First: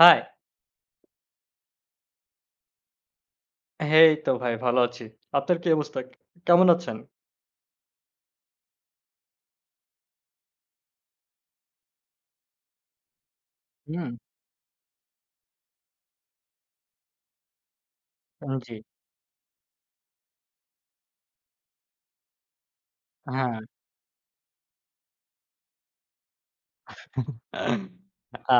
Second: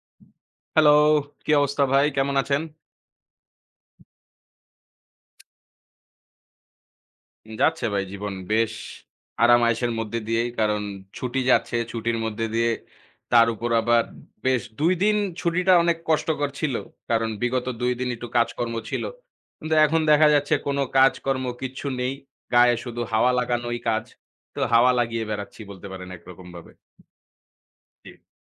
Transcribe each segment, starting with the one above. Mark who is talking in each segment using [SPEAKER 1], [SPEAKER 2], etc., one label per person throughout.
[SPEAKER 1] High!
[SPEAKER 2] Hello, কি অবস্থা ভাই? কেমন আছেন?
[SPEAKER 1] এই তো ভাই ভালো আছি। আপনার কি অবস্থা? কেমন আছেন?
[SPEAKER 2] যাচ্ছে ভাই জীবন বেশ আরাম-আয়েশের মধ্যে দিয়েই। কারণ ছুটি যাচ্ছে, ছুটির মধ্যে দিয়ে তার উপর আবার
[SPEAKER 1] হুম,
[SPEAKER 2] বেশ ২ দিন ছুটিটা অনেক কষ্টকর ছিল। কারণ বিগত ২ দিন একটু কাজকর্ম
[SPEAKER 1] জি,
[SPEAKER 2] ছিল। কিন্তু এখন দেখা যাচ্ছে কোনো কাজকর্ম কিচ্ছু নেই। গায়ে শুধু হাওয়া
[SPEAKER 1] হ্যাঁ।
[SPEAKER 2] লাগানোই কাজ। তো হাওয়া লাগিয়ে বেড়াচ্ছি বলতে পারেন একরকমভাবে। জি,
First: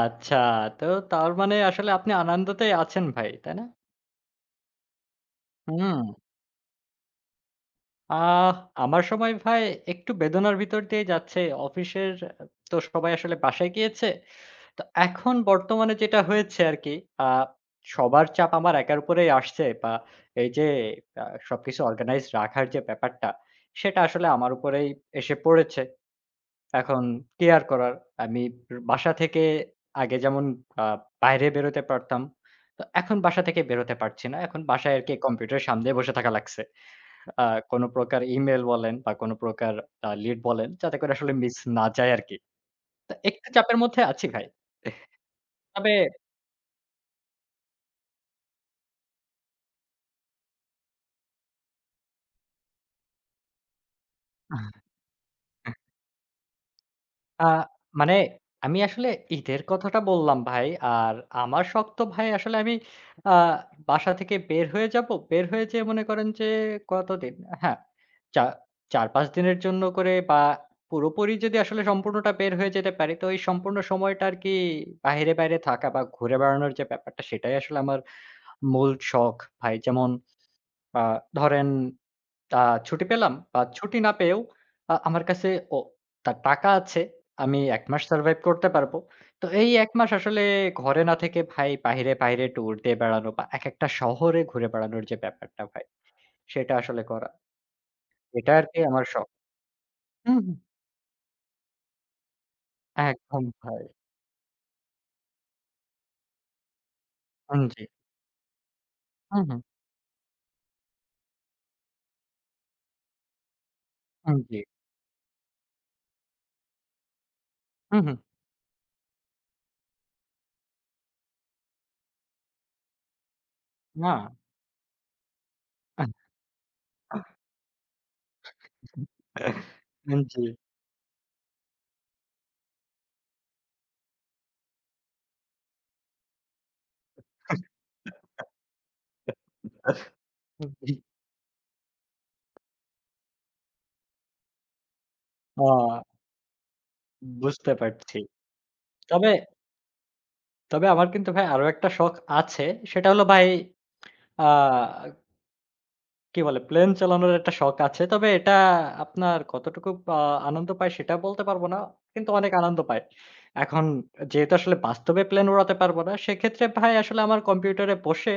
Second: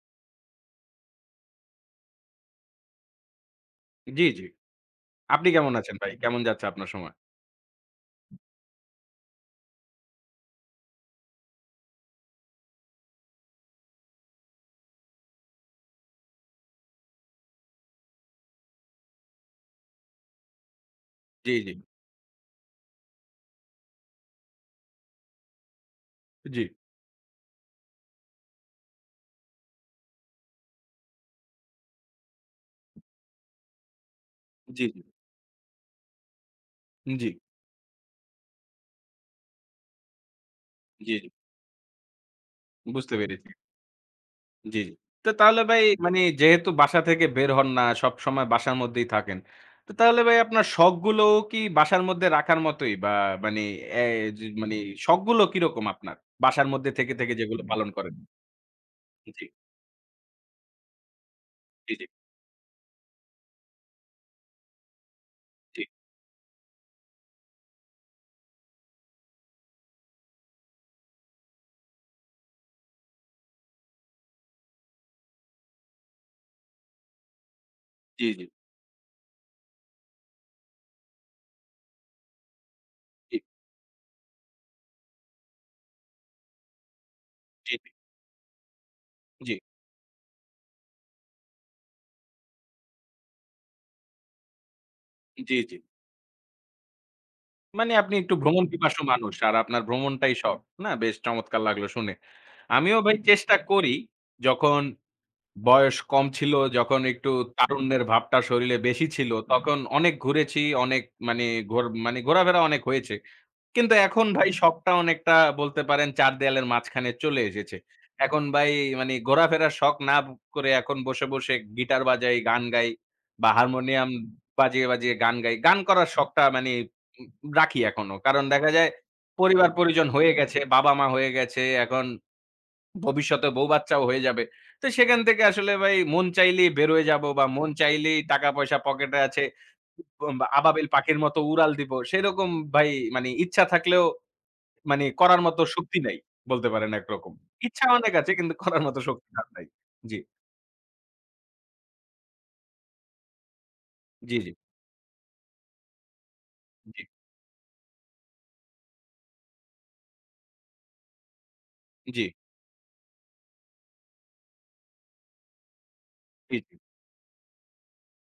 [SPEAKER 1] আচ্ছা, তো তার মানে আসলে আপনি আনন্দতেই আছেন ভাই, তাই না?
[SPEAKER 2] জি, জি। আপনি কেমন আছেন
[SPEAKER 1] হুম।
[SPEAKER 2] ভাই? কেমন যাচ্ছে আপনার সময়?
[SPEAKER 1] আহ আমার সময় ভাই একটু বেদনার ভিতর দিয়ে যাচ্ছে। অফিসের তো সবাই আসলে বাসায় গিয়েছে। তো এখন বর্তমানে যেটা হয়েছে আরকি, আ সবার চাপ আমার একার উপরেই আসছে বা এই যে আ
[SPEAKER 2] জি, জি,
[SPEAKER 1] সবকিছু অর্গানাইজড রাখার যে ব্যাপারটা, সেটা আসলে আমার উপরেই এসে পড়েছে।
[SPEAKER 2] জি,
[SPEAKER 1] এখন কেয়ার করার। আমি বাসা থেকে আগে যেমন আ বাইরে বেরোতে পারতাম। তো এখন বাসা থেকে বেরোতে পারছি না। এখন
[SPEAKER 2] জি,
[SPEAKER 1] বাসায় আরকি কম্পিউটারের সামনে বসে থাকা লাগছে।
[SPEAKER 2] জি,
[SPEAKER 1] আ কোন প্রকার ইমেইল বলেন বা কোন প্রকার লিড বলেন যাতে করে
[SPEAKER 2] জি, জি
[SPEAKER 1] আসলে মিস না যায় আরকি। তো
[SPEAKER 2] বুঝতে
[SPEAKER 1] একটু
[SPEAKER 2] পেরেছি।
[SPEAKER 1] চাপের মধ্যে আছি ভাই।
[SPEAKER 2] জি, জি। তো তাহলে ভাই
[SPEAKER 1] তবে
[SPEAKER 2] মানে যেহেতু বাসা থেকে বের হন না, সবসময় বাসার মধ্যেই থাকেন। তো তাহলে ভাই আপনার শখগুলোও কি বাসার মধ্যে রাখার মতোই বা মানে এ যে মানে শখগুলো কিরকম আপনার? বাসার মধ্যে থেকে, থেকে
[SPEAKER 1] আ
[SPEAKER 2] যেগুলো পালন করেন?
[SPEAKER 1] মানে আমি আসলে
[SPEAKER 2] জি, জি,
[SPEAKER 1] ঈদের কথাটা বললাম ভাই। আর আমার শখ
[SPEAKER 2] জি,
[SPEAKER 1] তো
[SPEAKER 2] জি,
[SPEAKER 1] ভাই আসলে আমি আ বাসা থেকে বের হয়ে যাব। বের হয়ে
[SPEAKER 2] জি,
[SPEAKER 1] যেয়ে মনে করেন যে কতদিন? হ্যাঁ, চা ৪-৫ দিনের জন্য করে বা পুরোপুরি যদি আসলে সম্পূর্ণটা বের হয়ে যেতে পারি, তো এই সম্পূর্ণ সময়টা আরকি বাহিরে, বাইরে বাইরে থাকা বা ঘুরে বেড়ানোর যে ব্যাপারটা সেটাই আসলে আমার
[SPEAKER 2] জি, জি,
[SPEAKER 1] মূল শখ ভাই। যেমন আ ধরেন আ ছুটি পেলাম বা ছুটি না পেয়েও আমার কাছে ও তা টাকা আছে। আমি
[SPEAKER 2] জি,
[SPEAKER 1] ১ মাস সারভাইভ করতে পারবো। তো
[SPEAKER 2] জি,
[SPEAKER 1] এই ১ মাস আসলে ঘরে না থেকে ভাই বাহিরে ট্যুর দিয়ে বেড়ানো বা একেকটা শহরে ঘুরে বেড়ানোর যে
[SPEAKER 2] জি,
[SPEAKER 1] ব্যাপারটা
[SPEAKER 2] জি।
[SPEAKER 1] ভাই, সেটা আসলে করা।
[SPEAKER 2] মানে আপনি একটু
[SPEAKER 1] এটা
[SPEAKER 2] ভ্রমণ
[SPEAKER 1] আরকি
[SPEAKER 2] পিপাসু
[SPEAKER 1] আমার শখ।
[SPEAKER 2] মানুষ আর আপনার ভ্রমণটাই
[SPEAKER 1] হুম, হুম।
[SPEAKER 2] শখ। না বেশ চমৎকার লাগলো শুনে। আমিও ভাই
[SPEAKER 1] একদম
[SPEAKER 2] চেষ্টা
[SPEAKER 1] ভাই।
[SPEAKER 2] করি যখন বয়স কম ছিল যখন একটু
[SPEAKER 1] উম জি।
[SPEAKER 2] তারুণ্যের ভাবটা শরীরে বেশি ছিল,
[SPEAKER 1] হুম, হুম।
[SPEAKER 2] তখন অনেক ঘুরেছি, অনেক মানে ঘোর মানে ঘোরাফেরা অনেক হয়েছে। কিন্তু এখন
[SPEAKER 1] উম
[SPEAKER 2] ভাই
[SPEAKER 1] জি।
[SPEAKER 2] শখটা অনেকটা বলতে পারেন ৪ দেয়ালের মাঝখানে চলে এসেছে।
[SPEAKER 1] হুম, হুম।
[SPEAKER 2] এখন ভাই মানে ঘোরাফেরার শখ না করে এখন বসে, বসে গিটার বাজাই, গান গাই বা হারমোনিয়াম
[SPEAKER 1] না।
[SPEAKER 2] বাজিয়ে, বাজিয়ে গান গাই। গান করার শখটা মানে উম রাখি এখনো। কারণ দেখা যায় পরিবার-পরিজন
[SPEAKER 1] উম
[SPEAKER 2] হয়ে
[SPEAKER 1] জি।
[SPEAKER 2] গেছে, বাবা-মা হয়ে গেছে, এখন ভবিষ্যতে বউ বাচ্চাও হয়ে যাবে। তো সেখান থেকে আসলে ভাই মন চাইলেই বের হয়ে যাবো বা মন চাইলেই টাকা-পয়সা পকেটে আছে। আবাবিল পাখির মতো উড়াল দিব। সেরকম ভাই মানে ইচ্ছা থাকলেও মানে করার মতো
[SPEAKER 1] আ
[SPEAKER 2] শক্তি নাই। বলতে পারেন একরকম।
[SPEAKER 1] বুঝতে
[SPEAKER 2] ইচ্ছা অনেক
[SPEAKER 1] পারছি।
[SPEAKER 2] আছে কিন্তু করার মতো শক্তি
[SPEAKER 1] তবে
[SPEAKER 2] আর নাই। জি,
[SPEAKER 1] তবে আমার কিন্তু ভাই আরো একটা শখ আছে। সেটা হলো ভাই
[SPEAKER 2] জি,
[SPEAKER 1] আ
[SPEAKER 2] জি,
[SPEAKER 1] কি বলে? প্লেন
[SPEAKER 2] জি,
[SPEAKER 1] চালানোর একটা শখ আছে। তবে এটা আপনার কতটুকু আ আনন্দ পায় সেটা বলতে পারব না।
[SPEAKER 2] জি,
[SPEAKER 1] কিন্তু অনেক আনন্দ পায়। এখন যেহেতু আসলে বাস্তবে প্লেন উড়াতে পারব না,
[SPEAKER 2] জি,
[SPEAKER 1] সেক্ষেত্রে
[SPEAKER 2] জি,
[SPEAKER 1] ভাই আসলে আমার কম্পিউটারে বসে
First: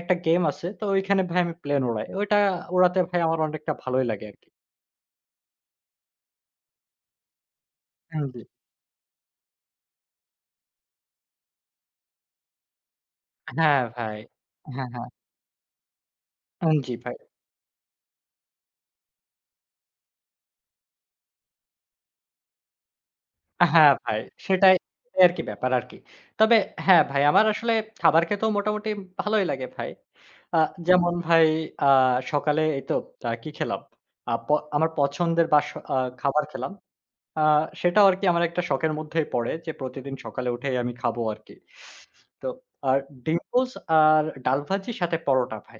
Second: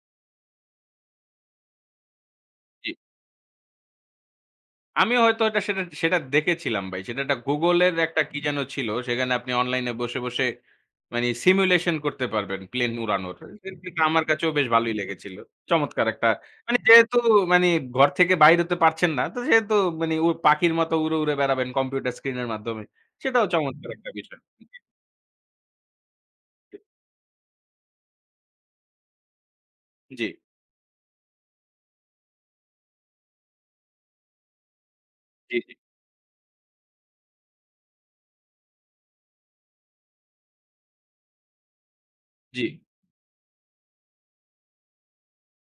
[SPEAKER 1] একটা গেম আছে। তো ওইখানে ভাই আমি প্লেন উড়াই। ওইটা
[SPEAKER 2] জি।
[SPEAKER 1] উড়াতে ভাই আমার অনেকটা ভালোই লাগে আরকি।
[SPEAKER 2] আমি হয়তো এটা সেটা সেটা দেখেছিলাম ভাই। সেটা একটা Google-এর একটা
[SPEAKER 1] উম
[SPEAKER 2] কি
[SPEAKER 1] জি।
[SPEAKER 2] যেন ছিল। সেখানে আপনি অনলাইনে বসে, বসে মানে simulation করতে পারবেন প্লেন উড়ানোর।
[SPEAKER 1] হ্যাঁ,
[SPEAKER 2] এটা
[SPEAKER 1] ভাই।
[SPEAKER 2] আমার কাছেও বেশ
[SPEAKER 1] হ্যাঁ,
[SPEAKER 2] ভালোই
[SPEAKER 1] হ্যাঁ।
[SPEAKER 2] লেগেছিল। চমৎকার একটা
[SPEAKER 1] উম
[SPEAKER 2] মানে
[SPEAKER 1] জি ভাই।
[SPEAKER 2] যেহেতু মানে ঘর থেকে বাইর হতে পারছেন না, তো সেহেতু মানে পাখির মতো উড়ে, উড়ে বেড়াবেন কম্পিউটার স্ক্রিনের মাধ্যমে। সেটাও চমৎকার
[SPEAKER 1] হ্যাঁ,
[SPEAKER 2] একটা
[SPEAKER 1] ভাই
[SPEAKER 2] বিষয়।
[SPEAKER 1] সেটাই, সেটাই আরকি ব্যাপার আরকি। তবে হ্যাঁ, ভাই আমার আসলে খাবার খেতেও মোটামুটি ভালোই লাগে ভাই।
[SPEAKER 2] জি,
[SPEAKER 1] আ যেমন ভাই আ সকালে এই তো কি খেলাম? আ প আমার পছন্দের
[SPEAKER 2] জি,
[SPEAKER 1] বা স
[SPEAKER 2] জি,
[SPEAKER 1] আ খাবার খেলাম। আ সেটাও আরকি আমার একটা শখের মধ্যেই পড়ে যে প্রতিদিন সকালে উঠেই আমি খাবো আরকি। তো
[SPEAKER 2] জি।
[SPEAKER 1] আর ডিম পোচ আর ডাল ভাজি সাথে পরোটা ভাই।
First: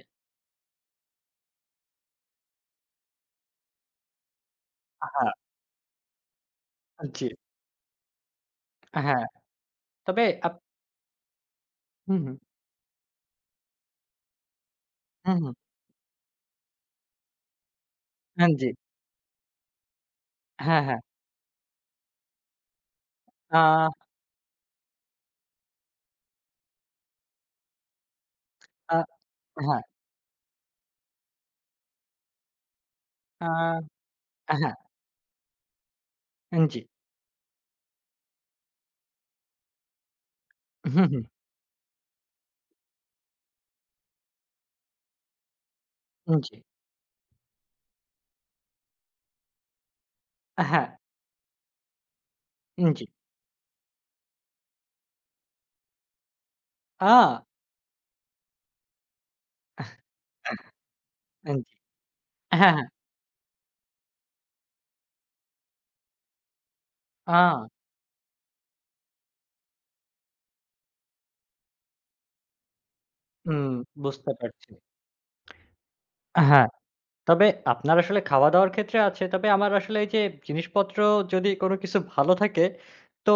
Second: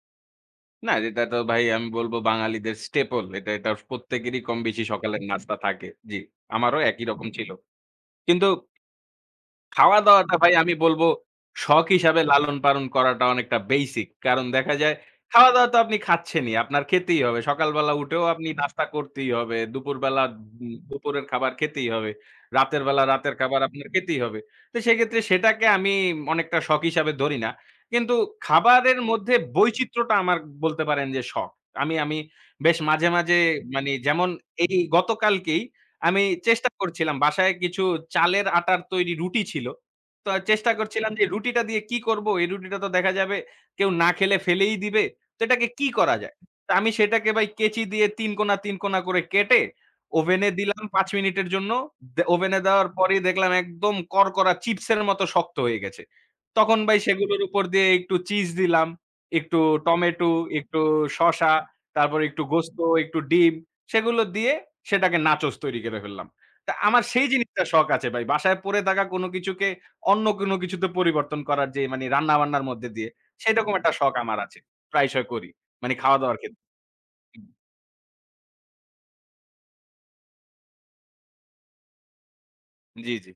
[SPEAKER 2] না এটা ভাই আমি বলব বাঙালিদের staple এটা, এটা প্রত্যেকেরই কম বেশি সকালের
[SPEAKER 1] হ্যাঁ,
[SPEAKER 2] নাস্তা থাকে। জি, আমারও একই
[SPEAKER 1] জি।
[SPEAKER 2] রকম ছিল। কিন্তু
[SPEAKER 1] হ্যাঁ, তবে
[SPEAKER 2] খাওয়া-দাওয়াটা ভাই
[SPEAKER 1] আপ
[SPEAKER 2] আমি বলব শখ
[SPEAKER 1] হুম,
[SPEAKER 2] হিসাবে
[SPEAKER 1] হুম,
[SPEAKER 2] লালন-পালন করাটা অনেকটা বেসিক। কারণ দেখা যায়
[SPEAKER 1] হুম, হুম।
[SPEAKER 2] খাওয়া-দাওয়া তো আপনি খাচ্ছেনই, আপনার খেতেই হবে। সকালবেলা উঠেও আপনি
[SPEAKER 1] হ্যাঁ, জি।
[SPEAKER 2] নাস্তা করতেই হবে। দুপুরবেলা
[SPEAKER 1] হ্যাঁ, হ্যাঁ।
[SPEAKER 2] দুপুরের খাবার খেতেই হবে। রাতের বেলা রাতের খাবার আপনার
[SPEAKER 1] আ
[SPEAKER 2] খেতেই হবে। তো সেক্ষেত্রে সেটাকে আমি অনেকটা শখ হিসাবে ধরি না। কিন্তু
[SPEAKER 1] আ
[SPEAKER 2] খাবারের মধ্যে
[SPEAKER 1] হ্যাঁ,
[SPEAKER 2] বৈচিত্র্যটা আমার বলতে পারেন যে শখ। আমি আমি বেশ মাঝে, মাঝে
[SPEAKER 1] আ
[SPEAKER 2] মানি যেমন এই গতকালকেই আমি
[SPEAKER 1] হ্যাঁ,
[SPEAKER 2] চেষ্টা
[SPEAKER 1] জি।
[SPEAKER 2] করছিলাম বাসায় কিছু চালের আটার তৈরি রুটি ছিল। তো চেষ্টা
[SPEAKER 1] হুম,
[SPEAKER 2] করছিলাম যে
[SPEAKER 1] হুম।
[SPEAKER 2] রুটিটা দিয়ে কি করব? এই রুটিটা তো দেখা যাবে কেউ না খেলে ফেলেই দিবে। তো এটাকে কি করা যায়?
[SPEAKER 1] উম জি।
[SPEAKER 2] তো আমি সেটাকে ভাই কেচি দিয়ে ৩ কোনা, ৩ কোনা করে কেটে ওভেনে দিলাম
[SPEAKER 1] হ্যাঁ,
[SPEAKER 2] ৫ মিনিটের জন্য। ওভেনে দেওয়ার
[SPEAKER 1] উম জি।
[SPEAKER 2] পরেই দেখলাম একদম করকরা চিপসের মতো শক্ত হয়ে গেছে। তখন ভাই সেগুলোর
[SPEAKER 1] আ!
[SPEAKER 2] উপর দিয়ে একটু চিজ দিলাম, একটু টমেটো,
[SPEAKER 1] হ্যাঁ, জি।
[SPEAKER 2] একটু শসা, তারপর একটু
[SPEAKER 1] হ্যাঁ।
[SPEAKER 2] গোস্ত,
[SPEAKER 1] হ্যাঁ।
[SPEAKER 2] একটু ডিম সেগুলো দিয়ে সেটাকে নাচোস তৈরি করে ফেললাম। তা আমার সেই জিনিসটা
[SPEAKER 1] আ!
[SPEAKER 2] শখ আছে ভাই। বাসায় পড়ে থাকা কোনো কিছুকে অন্য কোনো কিছুতে পরিবর্তন করার যে মানে রান্না-বান্নার মধ্যে দিয়ে
[SPEAKER 1] হুম,
[SPEAKER 2] সেরকম একটা শখ
[SPEAKER 1] বুঝতে
[SPEAKER 2] আমার আছে।
[SPEAKER 1] পারছি।
[SPEAKER 2] প্রায়শই করি। মানে খাওয়া-দাওয়ার ক্ষেত্রে।
[SPEAKER 1] হ্যাঁ। তবে আপনার আসলে খাওয়া-দাওয়ার ক্ষেত্রে আছে। তবে আমার আসলে এই যে জিনিসপত্র যদি কোনো কিছু ভালো থাকে,
[SPEAKER 2] জি, জি,
[SPEAKER 1] তো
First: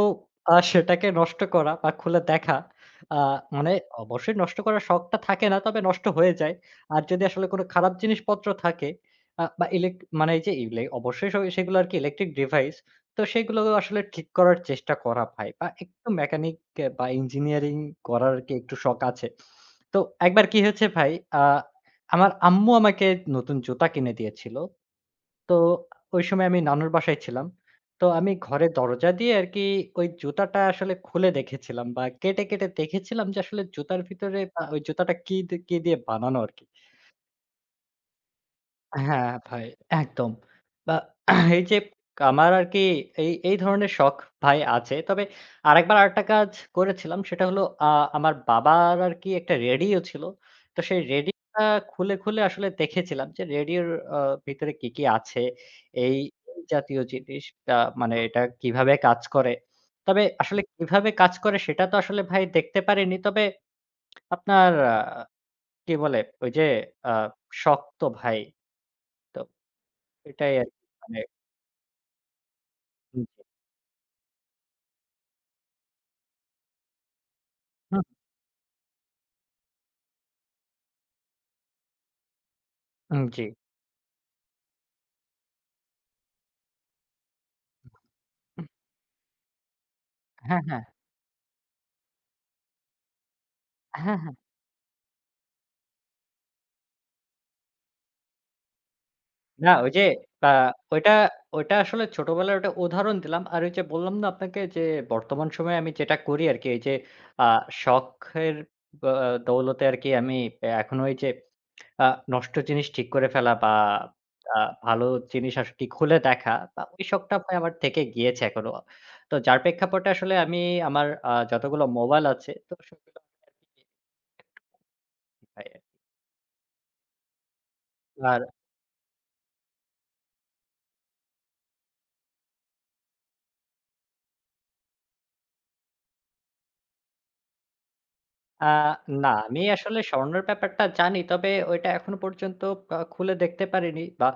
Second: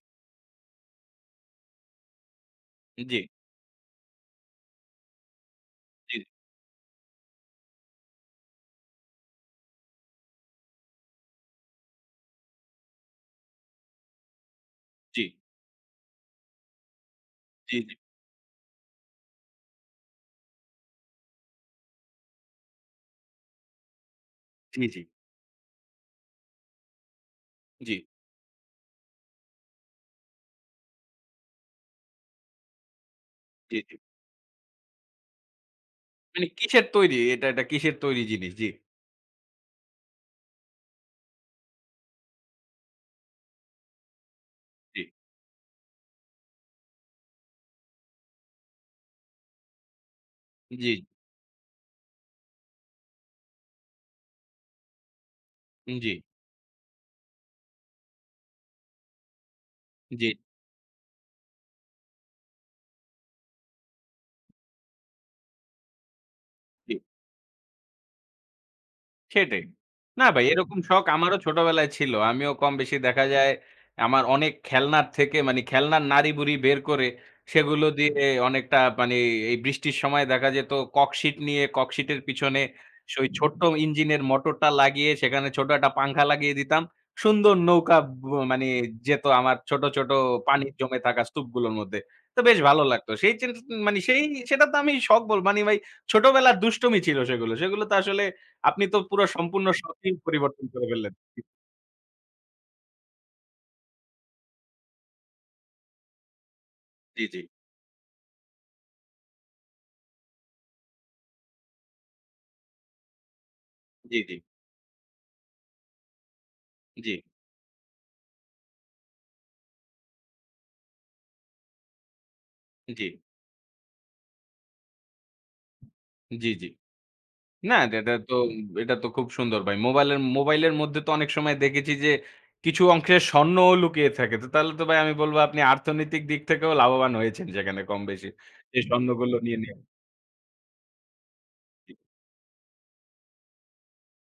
[SPEAKER 1] সেটাকে নষ্ট করা বা খুলে দেখা
[SPEAKER 2] জি, জি,
[SPEAKER 1] আ মানে অবশ্যই নষ্ট করার শখটা থাকে না, তবে নষ্ট
[SPEAKER 2] জি, জি,
[SPEAKER 1] হয়ে যায়। আর যদি আসলে কোনো খারাপ জিনিসপত্র থাকে আ বা ইলেক মানে এই যে অবশ্যই সব সেগুলো আরকি ইলেকট্রিক ডিভাইস। তো সেগুলো আসলে ঠিক করার চেষ্টা করা
[SPEAKER 2] জি,
[SPEAKER 1] ভাই বা একটু মেকানিক বা ইঞ্জিনিয়ারিং
[SPEAKER 2] জি,
[SPEAKER 1] করার আরকি একটু শখ আছে। তো একবার কি হয়েছে ভাই আ আমার আম্মু আমাকে নতুন জুতা কিনে দিয়েছিল।
[SPEAKER 2] জি,
[SPEAKER 1] তো ওই সময় আমি নানুর বাসায় ছিলাম। তো আমি ঘরের দরজা দিয়ে আরকি ওই জুতাটা আসলে খুলে দেখেছিলাম বা কেটে দেখেছিলাম যে আসলে
[SPEAKER 2] জি, জি।
[SPEAKER 1] জুতার ভিতরে ওই জুতাটা কি দিয়ে বানানো
[SPEAKER 2] মানে
[SPEAKER 1] আরকি।
[SPEAKER 2] কিসের তৈরি? এটা, এটা কিসের তৈরি জিনিস? জি,
[SPEAKER 1] হ্যাঁ, ভাই একদম। বা এই যে আমার আরকি এই ধরনের শখ ভাই আছে।
[SPEAKER 2] জি,
[SPEAKER 1] তবে আরেকবার আরেকটা কাজ করেছিলাম সেটা হলো আমার বাবার আরকি একটা রেডিও ছিল। তো
[SPEAKER 2] জি,
[SPEAKER 1] সেই রেডিওটা খুলে আসলে দেখেছিলাম যে রেডিওর আ ভিতরে কি আছে
[SPEAKER 2] জি,
[SPEAKER 1] এই এই জাতীয় জিনিস আ মানে এটা কিভাবে কাজ করে। তবে
[SPEAKER 2] জি,
[SPEAKER 1] আসলে কিভাবে কাজ করে সেটা তো আসলে ভাই দেখতে পারিনি। তবে আপনার কি বলে ওই যে
[SPEAKER 2] জি।
[SPEAKER 1] আ শখ তো ভাই। তো
[SPEAKER 2] সেটাই। না ভাই
[SPEAKER 1] এটাই
[SPEAKER 2] এরকম
[SPEAKER 1] আরকি
[SPEAKER 2] শখ
[SPEAKER 1] মানে
[SPEAKER 2] আমারও ছোটবেলায় ছিল। আমিও কম বেশি দেখা
[SPEAKER 1] হুম,
[SPEAKER 2] যায় আমার অনেক খেলনার থেকে মানে খেলনার নাড়ি-ভুড়ি বের করে সেগুলো
[SPEAKER 1] হুম,
[SPEAKER 2] দিয়ে অনেকটা মানে এই বৃষ্টির সময় দেখা যেত ককশিট নিয়ে ককশিটের পিছনে
[SPEAKER 1] হুম,
[SPEAKER 2] ওই
[SPEAKER 1] জি।
[SPEAKER 2] ছোট্ট ইঞ্জিনের মোটরটা লাগিয়ে সেখানে ছোট একটা পাংখা লাগিয়ে দিতাম। সুন্দর নৌকা মানে যেত আমার ছোট, ছোট
[SPEAKER 1] হ্যাঁ,
[SPEAKER 2] পানি
[SPEAKER 1] হ্যাঁ,
[SPEAKER 2] জমে থাকা স্তূপগুলোর মধ্যে। তো বেশ ভালো লাগতো। সেই চিন মানে
[SPEAKER 1] হ্যাঁ,
[SPEAKER 2] সেই
[SPEAKER 1] হ্যাঁ।
[SPEAKER 2] সেটা তো আমি শখ বলব মানে ভাই ছোটবেলার দুষ্টুমি ছিল সেগুলো। সেগুলো তো আসলে আপনি তো পুরো সম্পূর্ণ
[SPEAKER 1] না ওই যে
[SPEAKER 2] শখই
[SPEAKER 1] আ
[SPEAKER 2] পরিবর্তন করে
[SPEAKER 1] ওইটা,
[SPEAKER 2] ফেললেন। জি।
[SPEAKER 1] ওইটা আসলে ছোটবেলার ওটা উদাহরণ দিলাম। আর ওই যে বললাম না আপনাকে যে বর্তমান সময়ে আমি যেটা করি আরকি এই যে
[SPEAKER 2] জি, জি,
[SPEAKER 1] আ শখের আ দৌলতে আরকি আমি এখনো ওই যে আ নষ্ট জিনিস ঠিক করে ফেলা বা
[SPEAKER 2] জি, জি,
[SPEAKER 1] আ ভালো জিনিস আরকি খুলে দেখা বা ওই
[SPEAKER 2] জি,
[SPEAKER 1] শখটা ভাই আমার থেকে গিয়েছে এখনো। তো যার প্রেক্ষাপটে আসলে আমি আমার যতগুলো মোবাইল আছে তো
[SPEAKER 2] জি,
[SPEAKER 1] সবগুলো ভাই
[SPEAKER 2] জি, জি। না, এটা এটা তো
[SPEAKER 1] আর
[SPEAKER 2] এটা তো খুব সুন্দর ভাই। মোবাইলের মোবাইলের মধ্যে তো অনেক সময় দেখেছি যে কিছু অংশের স্বর্ণও লুকিয়ে থাকে। তো তাহলে তো ভাই আমি বলব আপনি অর্থনৈতিক দিক থেকেও লাভবান হয়েছেন সেখানে কম বেশি।
[SPEAKER 1] আ
[SPEAKER 2] এই
[SPEAKER 1] না,
[SPEAKER 2] স্বর্ণগুলো নিয়ে,
[SPEAKER 1] আমি
[SPEAKER 2] নিয়ে
[SPEAKER 1] আসলে স্বর্ণের ব্যাপারটা জানি। তবে ওইটা
[SPEAKER 2] জি,
[SPEAKER 1] এখনো পর্যন্ত খুলে দেখতে পারিনি বা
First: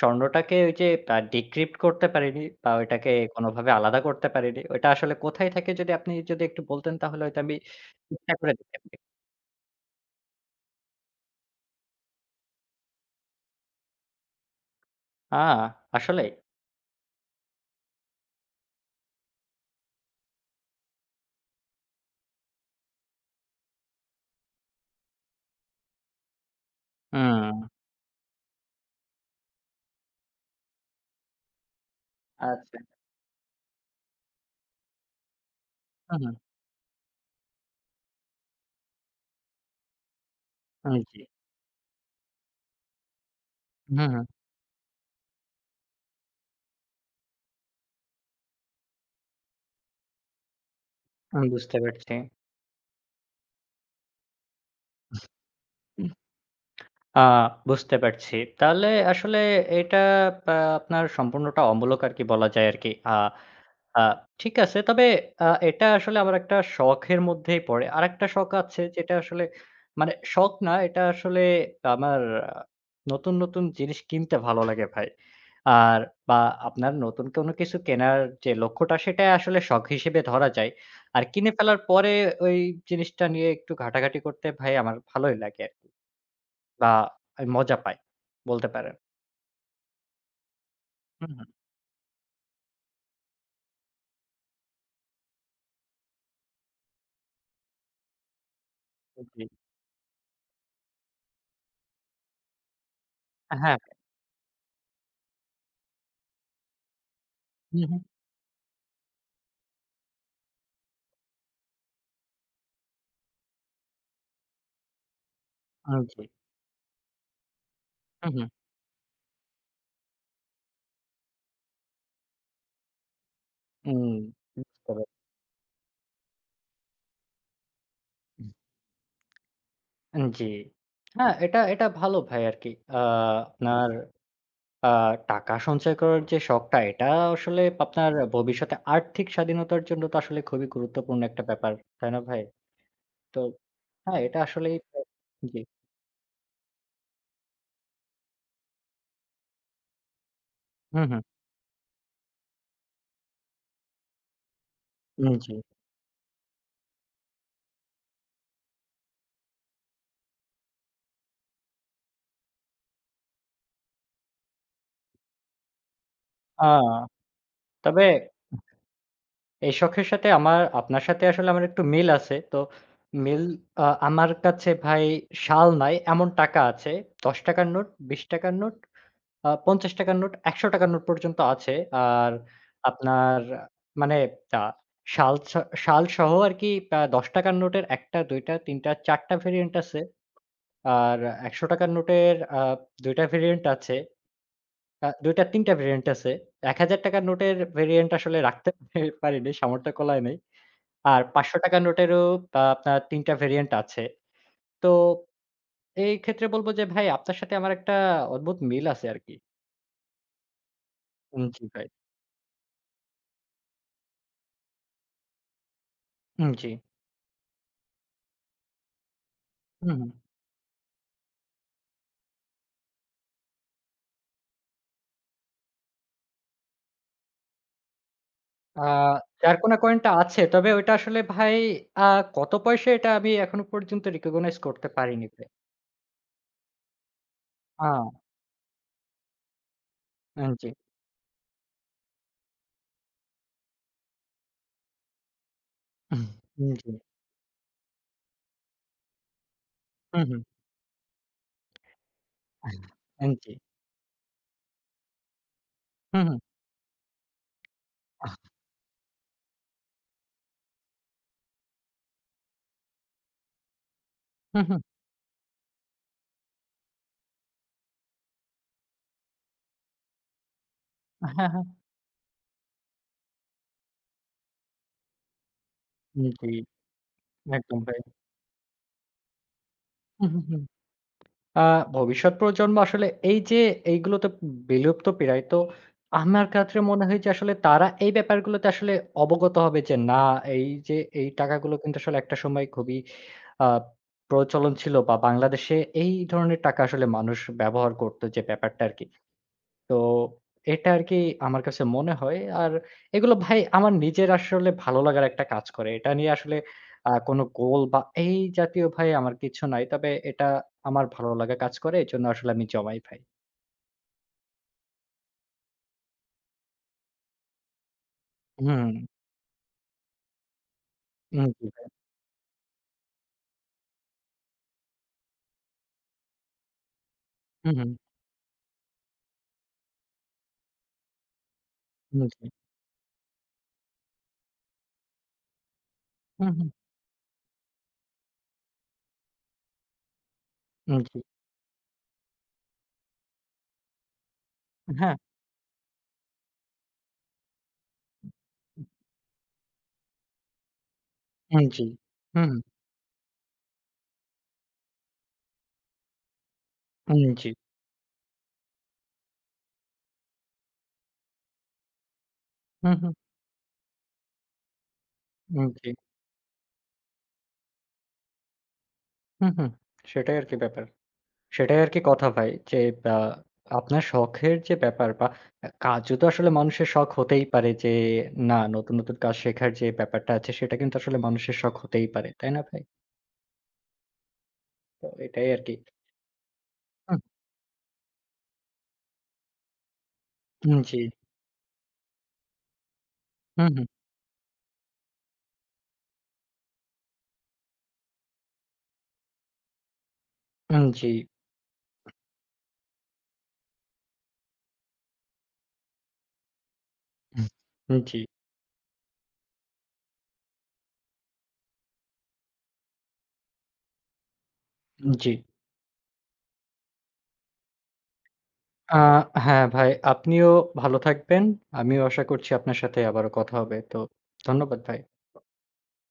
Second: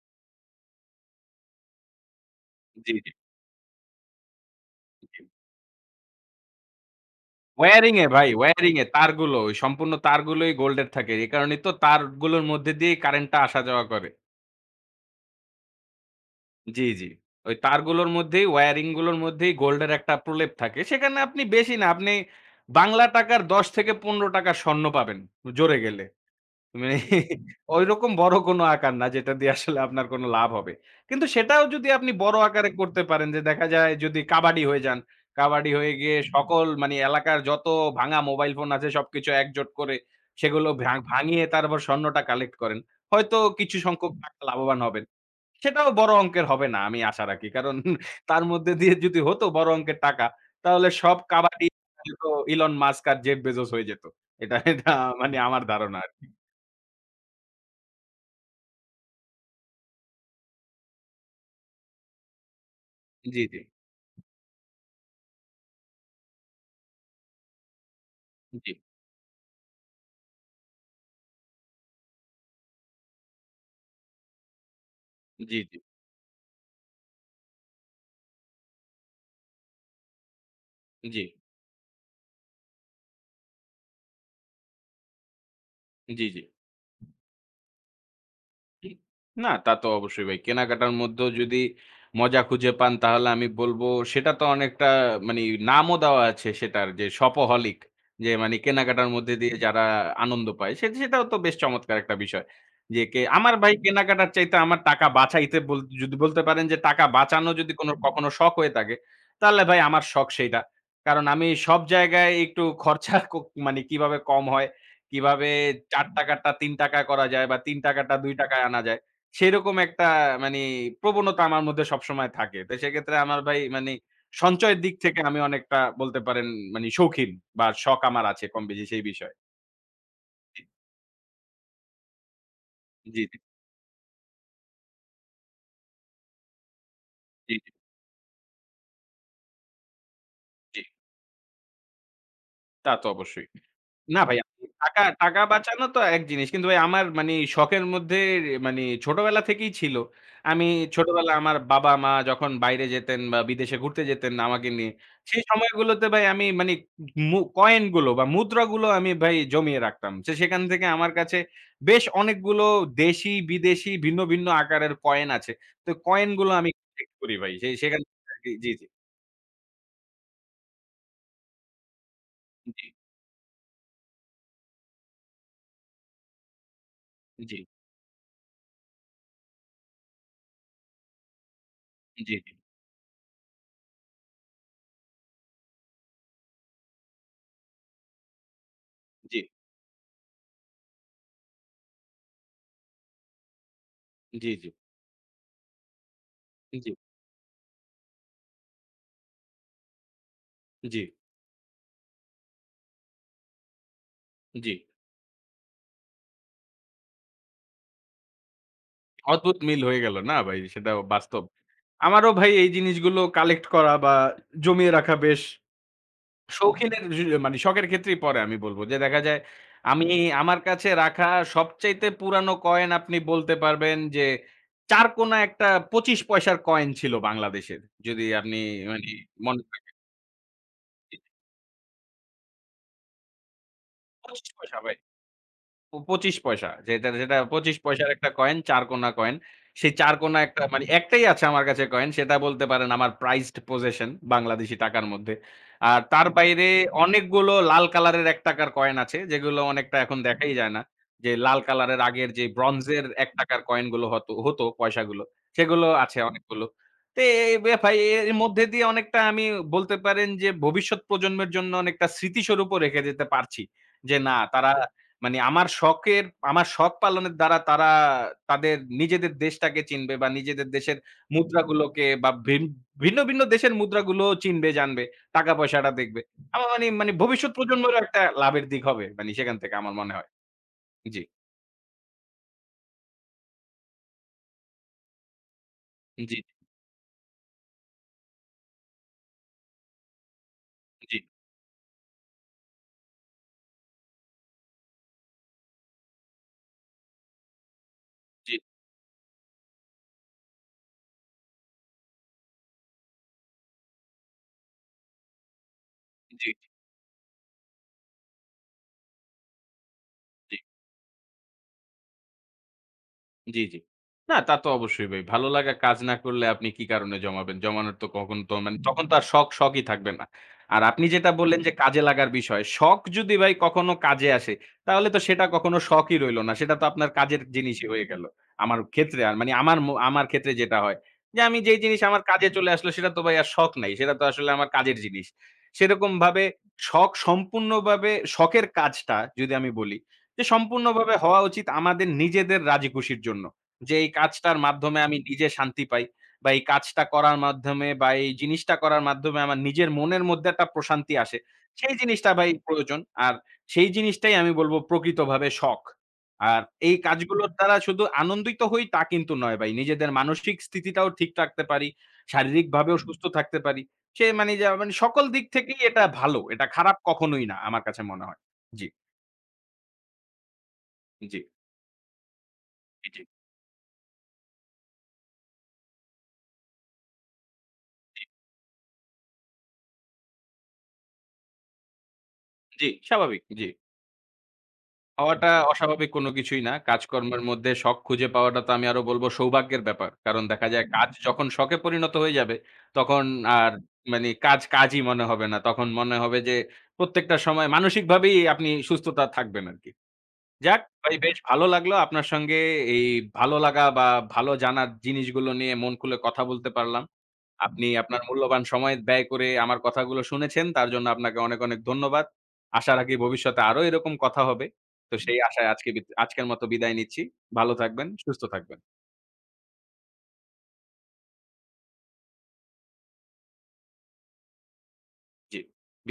[SPEAKER 1] স্বর্ণটাকে ওই যে ডিক্রিপ্ট করতে পারিনি বা
[SPEAKER 2] জি, জি।
[SPEAKER 1] ওইটাকে কোনোভাবে আলাদা করতে পারিনি। ওইটা আসলে কোথায় থাকে যদি আপনি যদি একটু বলতেন তাহলে হয়তো আমি
[SPEAKER 2] ওয়্যারিং এ ভাই,
[SPEAKER 1] চেষ্টা করে
[SPEAKER 2] ওয়্যারিং
[SPEAKER 1] দেখতে
[SPEAKER 2] এ
[SPEAKER 1] পারি।
[SPEAKER 2] তারগুলো, ওই সম্পূর্ণ তারগুলোই গোল্ডের থাকে। এ কারণেই তো তারগুলোর মধ্যে দিয়েই কারেন্টটা আসা যাওয়া করে।
[SPEAKER 1] আ আসলেই?
[SPEAKER 2] জি, জি। ওই তারগুলোর মধ্যেই ওয়্যারিং গুলোর মধ্যেই গোল্ডের একটা প্রলেপ থাকে। সেখানে আপনি বেশি না, আপনি বাংলা টাকার ১০ থেকে ৳১৫ স্বর্ণ পাবেন জোরে গেলে। মানে
[SPEAKER 1] হুম,
[SPEAKER 2] ঐরকম বড় কোনো আকার না যেটা দিয়ে আসলে আপনার কোনো লাভ হবে। কিন্তু সেটাও যদি আপনি বড় আকারে
[SPEAKER 1] আচ্ছা।
[SPEAKER 2] করতে পারেন যে দেখা যায় যদি কাবাডি হয়ে যান, কাবাডি হয়ে গিয়ে
[SPEAKER 1] হুম, হুম।
[SPEAKER 2] সকল মানে এলাকার যত ভাঙা মোবাইল ফোন আছে সবকিছু একজোট করে সেগুলো
[SPEAKER 1] উম জি।
[SPEAKER 2] ভাঙিয়ে তারপর স্বর্ণটা কালেক্ট করেন। হয়তো কিছু
[SPEAKER 1] হুম,
[SPEAKER 2] সংখ্যক
[SPEAKER 1] হুম।
[SPEAKER 2] টাকা লাভবান হবেন। সেটাও বড় অঙ্কের হবে না আমি আশা রাখি। কারণ তার মধ্যে দিয়ে যদি হতো বড় অঙ্কের টাকা, তাহলে সব
[SPEAKER 1] আমি
[SPEAKER 2] কাবাডি
[SPEAKER 1] বুঝতে পারছি।
[SPEAKER 2] হয়তো ইলন মাস্ক আর জেফ বেজোস হয়ে যেত। এটা এটা মানে আমার ধারণা আরকি।
[SPEAKER 1] আ বুঝতে পারছি। তাহলে আসলে এটা আ আপনার সম্পূর্ণটা অমূলক আরকি বলা যায় আরকি। আ
[SPEAKER 2] জি, জি,
[SPEAKER 1] আ ঠিক আছে। তবে এটা আসলে আমার একটা শখের মধ্যেই পড়ে। আরেকটা শখ
[SPEAKER 2] জি,
[SPEAKER 1] আছে যেটা আসলে মানে শখ না, এটা আসলে আমার আ নতুন জিনিস কিনতে ভালো লাগে ভাই।
[SPEAKER 2] জি, জি,
[SPEAKER 1] আর বা আপনার নতুন কোনো কিছু কেনার যে লক্ষ্যটা সেটা আসলে শখ হিসেবে ধরা যায়।
[SPEAKER 2] জি,
[SPEAKER 1] আর কিনে ফেলার পরে ওই জিনিসটা নিয়ে একটু ঘাটাঘাটি করতে ভাই আমার ভালোই লাগে আরকি।
[SPEAKER 2] জি, জি।
[SPEAKER 1] বা আমি মজা পাই বলতে পারেন।
[SPEAKER 2] না, তা তো অবশ্যই ভাই। কেনাকাটার মধ্যেও
[SPEAKER 1] হুম, হুম।
[SPEAKER 2] যদি মজা খুঁজে পান তাহলে আমি বলব সেটা তো অনেকটা মানে নামও দেওয়া আছে সেটার যে শপোহলিক যে মানে কেনাকাটার মধ্যে
[SPEAKER 1] জি।
[SPEAKER 2] দিয়ে যারা আনন্দ পায় সে সেটাও তো বেশ চমৎকার একটা বিষয়। যে কে আমার ভাই
[SPEAKER 1] হ্যাঁ।
[SPEAKER 2] কেনাকাটার চাইতে আমার টাকা বাঁচাইতে বল যদি বলতে পারেন যে টাকা বাঁচানো যদি
[SPEAKER 1] হুম,
[SPEAKER 2] কোনো
[SPEAKER 1] হুম।
[SPEAKER 2] কখনো শখ হয়ে থাকে তাহলে ভাই আমার শখ সেইটা। কারণ আমি সব জায়গায় একটু খরচা ক মানে কিভাবে কম হয় কিভাবে
[SPEAKER 1] হুম,
[SPEAKER 2] ৳৪ টা
[SPEAKER 1] জি।
[SPEAKER 2] ৳৩ করা যায় বা ৳৩ টা ৳২
[SPEAKER 1] হুম, হুম।
[SPEAKER 2] য় আনা যায়। সেরকম একটা মানি প্রবণতা আমার মধ্যে সবসময় থাকে। তো সেক্ষেত্রে আমার ভাই মানি
[SPEAKER 1] হুম।
[SPEAKER 2] সঞ্চয়ের
[SPEAKER 1] বুঝতে
[SPEAKER 2] দিক
[SPEAKER 1] পারছি।
[SPEAKER 2] থেকে আমি অনেকটা বলতে পারেন মানি শৌখিন বা শখ আমার আছে কম বেশি সেই বিষয়ে।
[SPEAKER 1] উম জি।
[SPEAKER 2] জি,
[SPEAKER 1] হ্যাঁ, এটা এটা ভালো ভাই আরকি।
[SPEAKER 2] জি,
[SPEAKER 1] হুম। আপনার আ টাকা সঞ্চয় করার যে শখটা, এটা
[SPEAKER 2] জি,
[SPEAKER 1] আসলে
[SPEAKER 2] জি,
[SPEAKER 1] আপনার ভবিষ্যতে আর্থিক স্বাধীনতার জন্য তো আসলে খুবই
[SPEAKER 2] জি।
[SPEAKER 1] গুরুত্বপূর্ণ একটা ব্যাপার। তাই না ভাই?
[SPEAKER 2] তা তো
[SPEAKER 1] তো
[SPEAKER 2] অবশ্যই।
[SPEAKER 1] হ্যাঁ,
[SPEAKER 2] না ভাই
[SPEAKER 1] এটা
[SPEAKER 2] আমি
[SPEAKER 1] আসলেই তো
[SPEAKER 2] টাকা, টাকা
[SPEAKER 1] জি।
[SPEAKER 2] বাঁচানো তো এক জিনিস। কিন্তু ভাই আমার মানি শখের মধ্যে মানি ছোটবেলা থেকেই ছিল। আমি
[SPEAKER 1] হুম, হুম।
[SPEAKER 2] ছোটবেলা আমার বাবা-মা যখন বাইরে যেতেন বা বিদেশে ঘুরতে যেতেন আমাকে নিয়ে,
[SPEAKER 1] উম
[SPEAKER 2] সেই
[SPEAKER 1] জি।
[SPEAKER 2] সময়গুলোতে ভাই আমি মানি কয়েন গুলো বা মুদ্রাগুলো আমি ভাই জমিয়ে রাখতাম। তো সেখান থেকে আমার কাছে বেশ অনেকগুলো দেশি, বিদেশি ভিন্ন, ভিন্ন আকারের কয়েন আছে। তো কয়েন গুলো আমি
[SPEAKER 1] আ
[SPEAKER 2] কালেক্ট করি ভাই। সেই সেখান
[SPEAKER 1] তবে
[SPEAKER 2] থেকে আর কি- জি, জি,
[SPEAKER 1] এই শখের সাথে আমার আপনার সাথে আসলে আমার একটু মিল আছে। তো
[SPEAKER 2] জি,
[SPEAKER 1] মিল আমার কাছে ভাই সাল নাই, এমন টাকা আছে।
[SPEAKER 2] জি,
[SPEAKER 1] ৳১০ র নোট, ৳২০ র নোট ৳৫০ র নোট ৳১০০ র নোট পর্যন্ত আছে।
[SPEAKER 2] জি,
[SPEAKER 1] আর
[SPEAKER 2] জি,
[SPEAKER 1] আপনার মানে আ শাল ছ শালসহ আরকি ৳১০ র নোটের ১ টা, ২ টা, ৩ টা, ৪ টা
[SPEAKER 2] জি,
[SPEAKER 1] ভেরিয়েন্ট আছে। আর ৳১০০ র নোটের ২ টা ভেরিয়েন্ট আছে।
[SPEAKER 2] জি,
[SPEAKER 1] ২ টা ৩ টা ভেরিয়েন্ট আছে।
[SPEAKER 2] জি,
[SPEAKER 1] ৳১,০০০ র নোটের ভেরিয়েন্ট আসলে রাখতে পারিনি, সামর্থ্য কুলায় নাই।
[SPEAKER 2] জি,
[SPEAKER 1] আর ৳৫০০ র নোটেরও আপনার ৩ টা ভেরিয়েন্ট আছে।
[SPEAKER 2] জি।
[SPEAKER 1] তো এই ক্ষেত্রে বলব যে ভাই আপনার সাথে আমার একটা অদ্ভুত মিল আছে আরকি।
[SPEAKER 2] অদ্ভুত মিল হয়ে গেল। না ভাই সেটা বাস্তব।
[SPEAKER 1] উম জি ভাই।
[SPEAKER 2] আমারও ভাই এই জিনিসগুলো কালেক্ট করা বা জমিয়ে রাখা বেশ
[SPEAKER 1] উম জি।
[SPEAKER 2] শৌখিনের জি মানে শখের ক্ষেত্রেই পড়ে আমি বলব। যে দেখা যায়
[SPEAKER 1] হু,
[SPEAKER 2] আমি
[SPEAKER 1] হু।
[SPEAKER 2] আমার কাছে রাখা সবচাইতে পুরানো কয়েন আপনি বলতে পারবেন যে ৪ কোনা একটা ২৫ পয়সার কয়েন ছিল বাংলাদেশের। যদি আপনি
[SPEAKER 1] আ
[SPEAKER 2] মানে মনে
[SPEAKER 1] ঝাড়কোনা
[SPEAKER 2] করেন
[SPEAKER 1] কয়েনটা আছে। তবে ওইটা আসলে ভাই আ কত পয়সা এটা আমি এখনো পর্যন্ত
[SPEAKER 2] ২৫
[SPEAKER 1] recognize
[SPEAKER 2] পয়সা
[SPEAKER 1] করতে
[SPEAKER 2] ভাই।
[SPEAKER 1] পারিনি ভাই।
[SPEAKER 2] ২৫ পয়সা। যেটা, যেটা ২৫ পয়সার
[SPEAKER 1] আ
[SPEAKER 2] একটা কয়েন, ৪ কোনা কয়েন। সেই ৪ কোনা
[SPEAKER 1] আন
[SPEAKER 2] একটা
[SPEAKER 1] জি।
[SPEAKER 2] মানে একটাই আছে আমার কাছে কয়েন। সেটা বলতে পারেন আমার prized possession বাংলাদেশী টাকার মধ্যে। আর তার বাইরে
[SPEAKER 1] উম জি।
[SPEAKER 2] অনেকগুলো লাল কালারের ১ টাকার কয়েন আছে, যেগুলো অনেকটা এখন
[SPEAKER 1] হু, হু।
[SPEAKER 2] দেখাই যায় না। যে লাল কালারের আগের যে ব্রোঞ্জের ১
[SPEAKER 1] আন জি।
[SPEAKER 2] টাকার কয়েনগুলো হতো পয়সাগুলো, সেগুলো
[SPEAKER 1] হু,
[SPEAKER 2] আছে
[SPEAKER 1] হু।
[SPEAKER 2] অনেকগুলো। তো এ বে ভাই এর মধ্যে দিয়ে অনেকটা আমি বলতে পারেন যে ভবিষ্যৎ প্রজন্মের জন্য অনেকটা স্মৃতিস্বরূপও রেখে যেতে পারছি। যে না
[SPEAKER 1] হু,
[SPEAKER 2] তারা
[SPEAKER 1] হু।
[SPEAKER 2] মানে আমার শখের আমার শখ পালনের দ্বারা তারা তাদের নিজেদের দেশটাকে চিনবে বা নিজেদের দেশের
[SPEAKER 1] হ্যাঁ, হ্যাঁ।
[SPEAKER 2] মুদ্রাগুলোকে বা ভিন্ন, ভিন্ন দেশের মুদ্রাগুলো চিনবে, জানবে। টাকা পয়সাটা দেখবে।
[SPEAKER 1] উম জি।
[SPEAKER 2] আমার মানে মানে ভবিষ্যৎ
[SPEAKER 1] একদম
[SPEAKER 2] প্রজন্মেরও
[SPEAKER 1] ভাই।
[SPEAKER 2] একটা লাভের দিক হবে। মানে সেখান থেকে আমার মনে
[SPEAKER 1] হু,
[SPEAKER 2] হয়।
[SPEAKER 1] হু, হু।
[SPEAKER 2] জি,
[SPEAKER 1] আ ভবিষ্যৎ প্রজন্ম আসলে এই যে এইগুলো তো বিলুপ্ত প্রায়। তো
[SPEAKER 2] জি, জি,
[SPEAKER 1] আমার কাছে মনে হয় যে আসলে তারা এই ব্যাপারগুলোতে আসলে অবগত হবে যে না এই যে
[SPEAKER 2] জি,
[SPEAKER 1] এই টাকাগুলো কিন্তু আসলে একটা সময় খুবই আ প্রচলন ছিল বা বাংলাদেশে এই ধরনের টাকা আসলে মানুষ ব্যবহার করত যে
[SPEAKER 2] জি,
[SPEAKER 1] ব্যাপারটা আরকি। তো এটা আরকি আমার কাছে মনে হয়। আর এগুলো ভাই আমার নিজের আসলে ভালো লাগার একটা কাজ করে। এটা নিয়ে
[SPEAKER 2] জি।
[SPEAKER 1] আসলে কোনো গোল বা এই জাতীয় ভাই আমার কিছু নাই। তবে এটা আমার ভালো লাগা কাজ করে। এজন্য আসলে আমি জমাই ভাই।
[SPEAKER 2] জি, জি। না তা তো অবশ্যই ভাই। ভালো লাগা কাজ না করলে আপনি কি কারণে জমাবেন? জমানোর তো কখন তো মানে
[SPEAKER 1] হুম,
[SPEAKER 2] তখন তো আর শখ, শখই থাকবে না। আর আপনি যেটা
[SPEAKER 1] হুম,
[SPEAKER 2] বললেন
[SPEAKER 1] জি
[SPEAKER 2] যে
[SPEAKER 1] ভাই।
[SPEAKER 2] কাজে লাগার বিষয়, শখ যদি ভাই কখনো কাজে আসে, তাহলে তো সেটা কখনো শখই রইল না। সেটা তো আপনার কাজের
[SPEAKER 1] হুম,
[SPEAKER 2] জিনিসই
[SPEAKER 1] হুম,
[SPEAKER 2] হয়ে গেল। আমার ক্ষেত্রে আর মানে আমার ক্ষেত্রে যেটা হয়, যে আমি যেই জিনিস আমার
[SPEAKER 1] হুম, জি।
[SPEAKER 2] কাজে চলে আসলো সেটা তো ভাই আর শখ নাই। সেটা তো আসলে আমার কাজের জিনিস। সেরকমভাবে
[SPEAKER 1] হুম, হুম,
[SPEAKER 2] শখ সম্পূর্ণভাবে শখের কাজটা যদি আমি বলি, যে
[SPEAKER 1] হুম,
[SPEAKER 2] সম্পূর্ণভাবে
[SPEAKER 1] জি।
[SPEAKER 2] হওয়া উচিত আমাদের নিজেদের রাজিখুশির জন্য। যে এই কাজটার মাধ্যমে
[SPEAKER 1] হ্যাঁ,
[SPEAKER 2] আমি নিজে শান্তি পাই বা এই কাজটা করার মাধ্যমে বা এই জিনিসটা করার মাধ্যমে আমার নিজের মনের মধ্যে একটা প্রশান্তি আসে।
[SPEAKER 1] হুম, জি।
[SPEAKER 2] সেই জিনিসটা ভাই
[SPEAKER 1] হুম,
[SPEAKER 2] প্রয়োজন। আর সেই জিনিসটাই আমি বলব প্রকৃতভাবে শখ। আর এই
[SPEAKER 1] হুম, জি।
[SPEAKER 2] কাজগুলোর দ্বারা শুধু আনন্দিত হই তা কিন্তু নয় ভাই। নিজেদের মানসিক স্থিতিটাও ঠিক রাখতে পারি।
[SPEAKER 1] হুম,
[SPEAKER 2] শারীরিকভাবেও হুম।
[SPEAKER 1] হুম,
[SPEAKER 2] সুস্থ থাকতে পারি। সে মানে যা মানে সকল দিক
[SPEAKER 1] হুম,
[SPEAKER 2] থেকেই
[SPEAKER 1] জি।
[SPEAKER 2] এটা ভালো। এটা খারাপ কখনোই না আমার কাছে মনে হয়। জি,
[SPEAKER 1] হুম, হুম। সেটাই আরকি ব্যাপার।
[SPEAKER 2] জি,
[SPEAKER 1] সেটাই আরকি কথা ভাই যে আ
[SPEAKER 2] জি।
[SPEAKER 1] আপনার শখের যে ব্যাপার বা কাজও তো আসলে মানুষের শখ হতেই পারে যে না নতুন কাজ শেখার যে ব্যাপারটা আছে সেটা কিন্তু আসলে মানুষের শখ হতেই পারে। তাই না ভাই?
[SPEAKER 2] জি, স্বাভাবিক। জি।
[SPEAKER 1] তো
[SPEAKER 2] হওয়াটা
[SPEAKER 1] এটাই
[SPEAKER 2] আচ্ছা।
[SPEAKER 1] আরকি।
[SPEAKER 2] অস্বাভাবিক কোনো কিছুই না।
[SPEAKER 1] হুম।
[SPEAKER 2] কাজকর্মের মধ্যে শখ খুঁজে পাওয়াটা তো আমি আরো বলব সৌভাগ্যের ব্যাপার। কারণ দেখা
[SPEAKER 1] উম
[SPEAKER 2] যায়
[SPEAKER 1] জি।
[SPEAKER 2] কাজ যখন শখে পরিণত হয়ে যাবে, তখন
[SPEAKER 1] হুম,
[SPEAKER 2] আর
[SPEAKER 1] হুম।
[SPEAKER 2] মানে কাজ কাজই মনে হবে না। তখন মনে হবে যে প্রত্যেকটা সময় মানসিকভাবেই আপনি সুস্থতা থাকবেন আরকি। যাক
[SPEAKER 1] উম জি।
[SPEAKER 2] ভাই বেশ ভালো লাগলো আপনার সঙ্গে এই ভালো লাগা বা ভালো জানার জিনিসগুলো নিয়ে মন খুলে কথা বলতে পারলাম।
[SPEAKER 1] হুম,
[SPEAKER 2] আপনি
[SPEAKER 1] জি,
[SPEAKER 2] আপনার মূল্যবান সময় ব্যয় করে আমার কথাগুলো শুনেছেন তার জন্য আপনাকে অনেক, অনেক ধন্যবাদ। আশা রাখি ভবিষ্যতে আরো এরকম কথা হবে। তো
[SPEAKER 1] জি।
[SPEAKER 2] সেই আশায় আজকের মতো বিদায় নিচ্ছি। ভালো থাকবেন, সুস্থ থাকবেন।
[SPEAKER 1] আ হ্যাঁ ভাই, আপনিও ভালো থাকবেন। আমিও আশা করছি আপনার সাথে আবারও কথা হবে। তো ধন্যবাদ ভাই।
[SPEAKER 2] জি।